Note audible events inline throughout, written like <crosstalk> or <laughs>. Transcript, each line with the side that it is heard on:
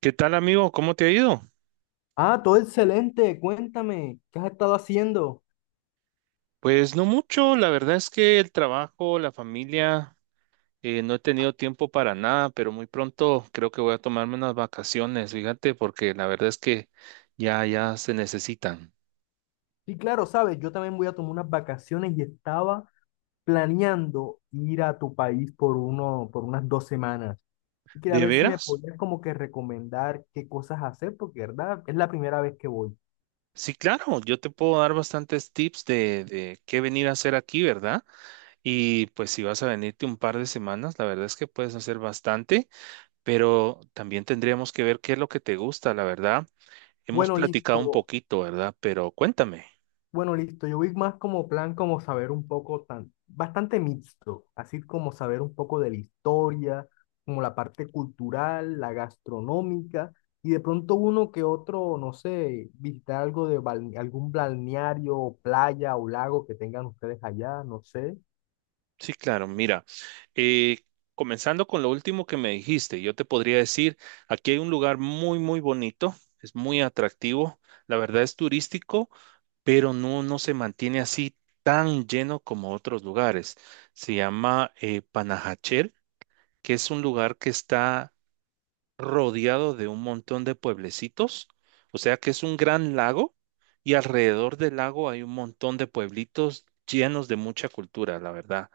right: ¿Qué tal, amigo? ¿Cómo te ha ido?
left: Ah, todo excelente. Cuéntame, ¿qué has estado haciendo?
right: Pues no mucho, la verdad es que el trabajo, la familia, no he tenido tiempo para nada, pero muy pronto creo que voy a tomarme unas vacaciones, fíjate, porque la verdad es que ya, ya se necesitan.
left: Sí, claro, sabes, yo también voy a tomar unas vacaciones y estaba planeando ir a tu país por uno, por unas dos semanas. Y quería
right: ¿De
left: ver si me
right: veras?
left: podías como que recomendar qué cosas hacer, porque verdad, es la primera vez que voy.
right: Sí, claro, yo te puedo dar bastantes tips de qué venir a hacer aquí, ¿verdad? Y pues si vas a venirte un par de semanas, la verdad es que puedes hacer bastante, pero también tendríamos que ver qué es lo que te gusta, la verdad. Hemos
left: Bueno,
right: platicado un
left: listo.
right: poquito, ¿verdad? Pero cuéntame.
left: Bueno, listo. Yo vi más como plan, como saber un poco tan, bastante mixto, así como saber un poco de la historia, como la parte cultural, la gastronómica, y de pronto uno que otro, no sé, visitar algo de algún balneario, playa o lago que tengan ustedes allá, no sé.
right: Sí, claro, mira, eh, comenzando con lo último que me dijiste, yo te podría decir, aquí hay un lugar muy, muy bonito, es muy atractivo, la verdad es turístico, pero no, no se mantiene así tan lleno como otros lugares. Se llama Panajachel, que es un lugar que está rodeado de un montón de pueblecitos, o sea que es un gran lago y alrededor del lago hay un montón de pueblitos llenos de mucha cultura, la verdad.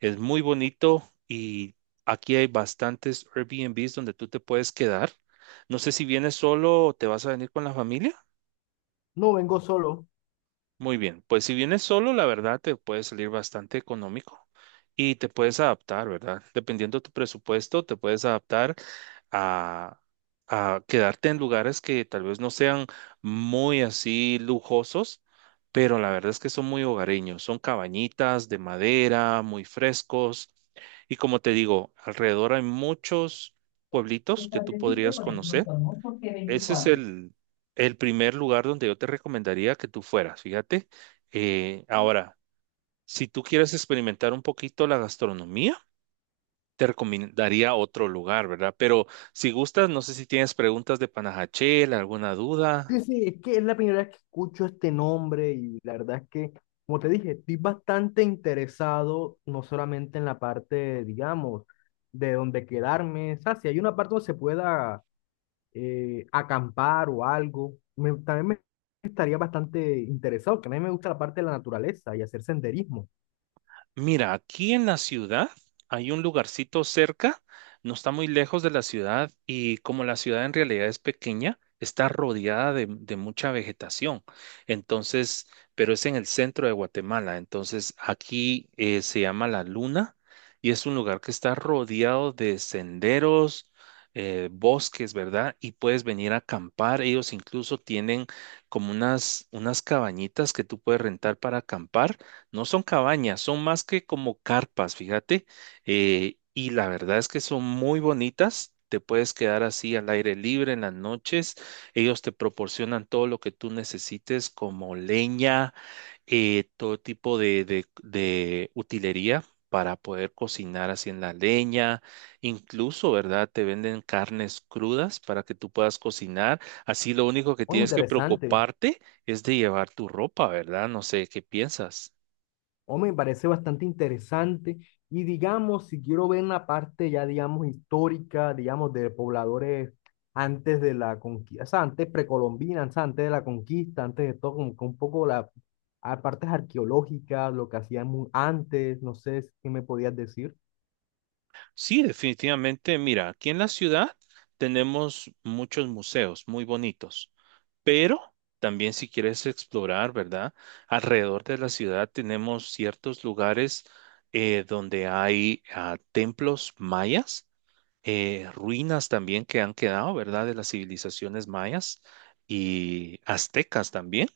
right: Es muy bonito y aquí hay bastantes Airbnbs donde tú te puedes quedar. No sé si vienes solo o te vas a venir con la familia.
left: No vengo solo.
right: Muy bien, pues si vienes solo, la verdad te puede salir bastante económico y te puedes adaptar, ¿verdad? Dependiendo de tu presupuesto, te puedes adaptar a, a quedarte en lugares que tal vez no sean muy así lujosos, pero la verdad es que son muy hogareños, son cabañitas de madera, muy frescos. Y como te digo, alrededor hay muchos pueblitos que tú podrías conocer. Ese es el primer lugar donde yo te recomendaría que tú fueras, fíjate. Ahora, si tú quieres experimentar un poquito la gastronomía, te recomendaría otro lugar, ¿verdad? Pero si gustas, no sé si tienes preguntas de Panajachel, alguna
left: Sí,
right: duda.
left: sí, es que es la primera vez que escucho este nombre y la verdad es que, como te dije, estoy bastante interesado no solamente en la parte, digamos, de donde quedarme, o sea, si hay una parte donde se pueda acampar o algo, también me estaría bastante interesado, que a mí me gusta la parte de la naturaleza y hacer senderismo.
right: Mira, aquí en la ciudad hay un lugarcito cerca, no está muy lejos de la ciudad y como la ciudad en realidad es pequeña, está rodeada de mucha vegetación. Entonces, pero es en el centro de Guatemala. Entonces, aquí se llama La Luna y es un lugar que está rodeado de senderos, bosques, ¿verdad? Y puedes venir a acampar. Ellos incluso tienen como unas cabañitas que tú puedes rentar para acampar no son cabañas, son más que como carpas, fíjate. Y la verdad es que son muy bonitas. Te puedes quedar así al aire libre en las noches. Ellos te proporcionan todo lo que tú necesites, como leña, todo tipo de utilería para poder cocinar así en la leña. Incluso, ¿verdad? Te venden carnes crudas para que tú puedas cocinar. Así lo único que
left: Muy
right: tienes que
left: interesante.
right: preocuparte es de llevar tu ropa, ¿verdad? No sé qué piensas.
left: O me parece bastante interesante. Y digamos, si quiero ver la parte ya, digamos, histórica, digamos, de pobladores antes de la conquista, o sea, antes precolombinas, o sea, antes de la conquista, antes de todo, como que un poco las partes arqueológicas, lo que hacían antes, no sé si- qué me podías decir.
right: Sí, definitivamente. Mira, aquí en la ciudad tenemos muchos museos muy bonitos, pero también si quieres explorar, ¿verdad? Alrededor de la ciudad tenemos ciertos lugares donde hay templos mayas, ruinas también que han quedado, ¿verdad? De las civilizaciones mayas y aztecas también.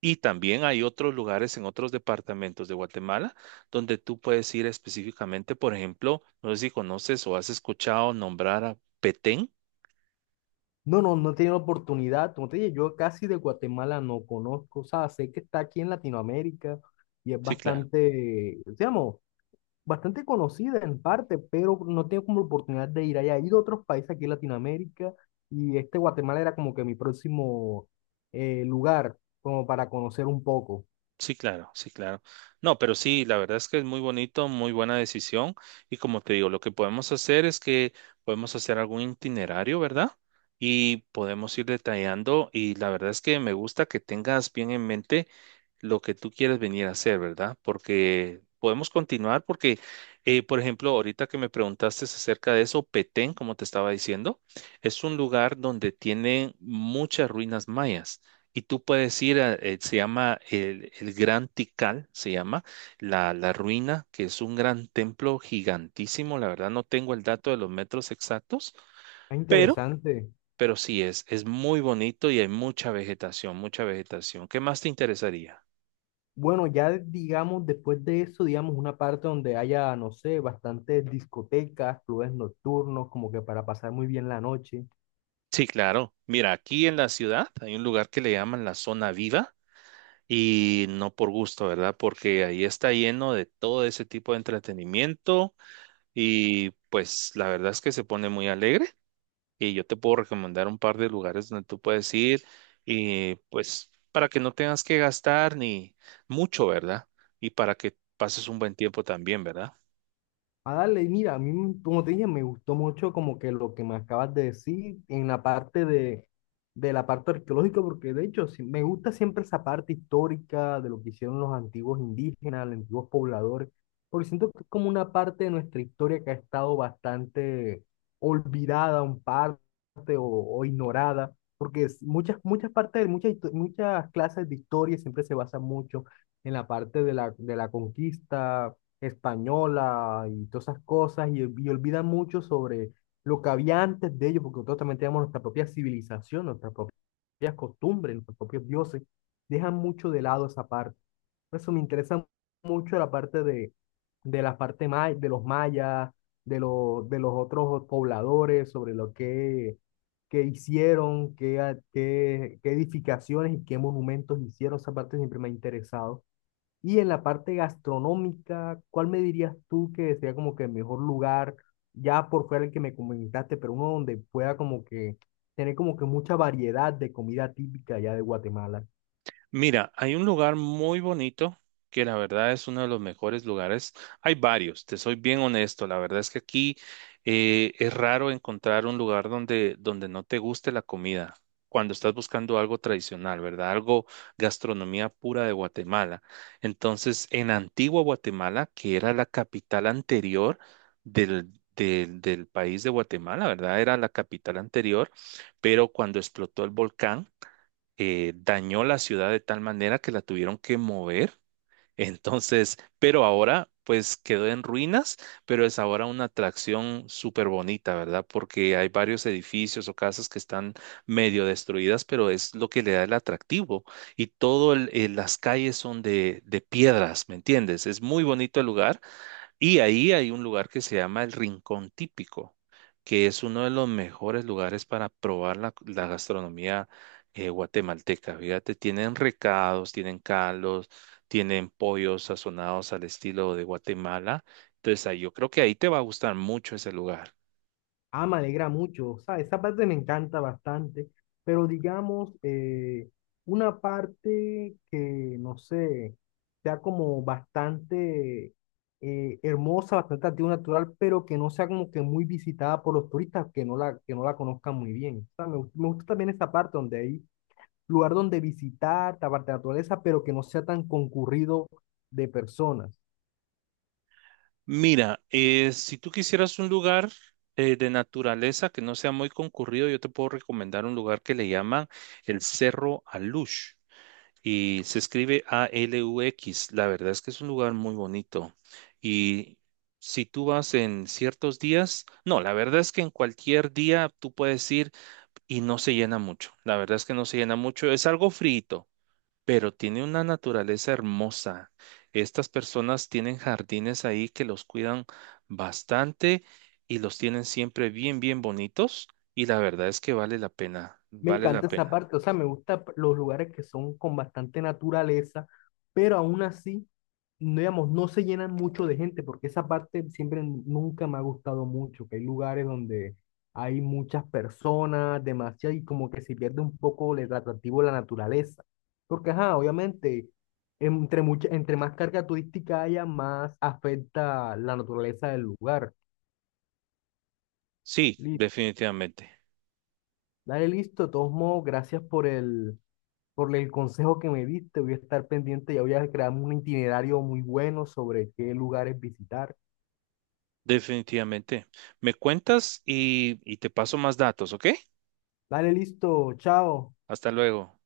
right: Y también hay otros lugares en otros departamentos de Guatemala donde tú puedes ir específicamente, por ejemplo, no sé si conoces o has escuchado nombrar a Petén.
left: No, no, no he tenido la oportunidad. Como te dije, yo casi de Guatemala no conozco, o sea, sé que está aquí en Latinoamérica y es
right: Sí, claro,
left: bastante, digamos, bastante conocida en parte, pero no tengo como oportunidad de ir allá. He ido a otros países aquí en Latinoamérica y este Guatemala era como que mi próximo lugar, como para conocer un poco.
right: sí, claro, sí, claro. No, pero sí, la verdad es que es muy bonito, muy buena decisión. Y como te digo, lo que podemos hacer es que podemos hacer algún itinerario, ¿verdad? Y podemos ir detallando. Y la verdad es que me gusta que tengas bien en mente lo que tú quieres venir a hacer, ¿verdad? Porque podemos continuar porque, por ejemplo, ahorita que me preguntaste acerca de eso, Petén, como te estaba diciendo, es un lugar donde tienen muchas ruinas mayas. Y tú puedes ir, se llama el Gran Tikal, se llama la ruina, que es un gran templo gigantísimo. La verdad no tengo el dato de los metros exactos,
left: Es
right: pero,
left: interesante.
right: pero sí es muy bonito y hay mucha vegetación, mucha vegetación. ¿Qué más te interesaría?
left: Bueno, ya digamos, después de eso, digamos, una parte donde haya, no sé, bastantes discotecas, clubes nocturnos, como que para pasar muy bien la noche.
right: Sí, claro. Mira, aquí en la ciudad hay un lugar que le llaman la zona viva y no por gusto, ¿verdad? Porque ahí está lleno de todo ese tipo de entretenimiento y pues la verdad es que se pone muy alegre y yo te puedo recomendar un par de lugares donde tú puedes ir y pues para que no tengas que gastar ni mucho, ¿verdad? Y para que pases un buen tiempo también, ¿verdad?
left: A darle, y mira, a mí, como te dije, me gustó mucho como que lo que me acabas de decir en la parte de la parte arqueológica, porque de hecho sí, me gusta siempre esa parte histórica de lo que hicieron los antiguos indígenas, los antiguos pobladores, porque siento que es como una parte de nuestra historia que ha estado bastante olvidada, un parte o ignorada, porque muchas, muchas partes, muchas, muchas clases de historia siempre se basan mucho en la parte de la conquista española y todas esas cosas, y olvidan mucho sobre lo que había antes de ellos, porque nosotros también tenemos nuestra propia civilización, nuestras propias costumbres, nuestros propios dioses, dejan mucho de lado esa parte. Por eso me interesa mucho la parte de la parte de los mayas, de los otros pobladores, sobre lo que hicieron, qué, qué, qué edificaciones y qué monumentos hicieron, esa parte siempre me ha interesado. Y en la parte gastronómica, ¿cuál me dirías tú que sería como que el mejor lugar, ya por fuera el que me comentaste, pero uno donde pueda como que tener como que mucha variedad de comida típica ya de Guatemala?
right: Mira, hay un lugar muy bonito que la verdad es uno de los mejores lugares. Hay varios, te soy bien honesto. La verdad es que aquí es raro encontrar un lugar donde, donde no te guste la comida. Cuando estás buscando algo tradicional, ¿verdad? Algo gastronomía pura de Guatemala. Entonces, en Antigua Guatemala, que era la capital anterior del país de Guatemala, ¿verdad? Era la capital anterior, pero cuando explotó el volcán dañó la ciudad de tal manera que la tuvieron que mover. <laughs> Entonces, pero ahora pues quedó en ruinas, pero es ahora una atracción súper bonita, ¿verdad? Porque hay varios edificios o casas que están medio destruidas, pero es lo que le da el atractivo. Y las calles son de piedras, ¿me entiendes? Es muy bonito el lugar y ahí hay un lugar que se llama el Rincón Típico, que es uno de los mejores lugares para probar la gastronomía guatemalteca. Fíjate, tienen recados, tienen caldos, tienen pollos sazonados al estilo de Guatemala. Entonces, ahí, yo creo que ahí te va a gustar mucho ese lugar.
left: Ah, me alegra mucho. O sea, esa parte me encanta bastante, pero digamos, una parte que, no sé, sea como bastante hermosa, bastante atractiva, natural, pero que no sea como que muy visitada por los turistas que no la conozcan muy bien. O sea, me gusta también esta parte donde hay lugar donde visitar, esta parte de la naturaleza, pero que no sea tan concurrido de personas.
right: Mira, si tú quisieras un lugar de naturaleza que no sea muy concurrido, yo te puedo recomendar un lugar que le llaman el Cerro Alush. Y se escribe a Alux. La verdad es que es un lugar muy bonito. Y si tú vas en ciertos días, no, la verdad es que en cualquier día tú puedes ir y no se llena mucho. La verdad es que no se llena mucho. Es algo frito, pero tiene una naturaleza hermosa. Estas personas tienen jardines ahí que los cuidan bastante y los tienen siempre bien, bien bonitos. Y la verdad es que vale la pena,
left: Me
right: vale la
left: encanta esa
right: pena.
left: parte, o sea, me gustan los lugares que son con bastante naturaleza, pero aún así, no, digamos, no se llenan mucho de gente, porque esa parte siempre nunca me ha gustado mucho, que hay lugares donde hay muchas personas, demasiado, y como que se pierde un poco el atractivo de la naturaleza. Porque, ajá, obviamente, entre, mucha, entre más carga turística haya, más afecta la naturaleza del lugar.
right: Sí,
left: Li-
right: definitivamente.
left: Dale, listo, de todos modos, gracias por el Por el consejo que me diste, voy a estar pendiente, ya voy a crear un itinerario muy bueno sobre qué lugares visitar.
right: Definitivamente. Me cuentas y te paso más datos, ¿ok?
left: Dale, listo, chao.
right: Hasta luego.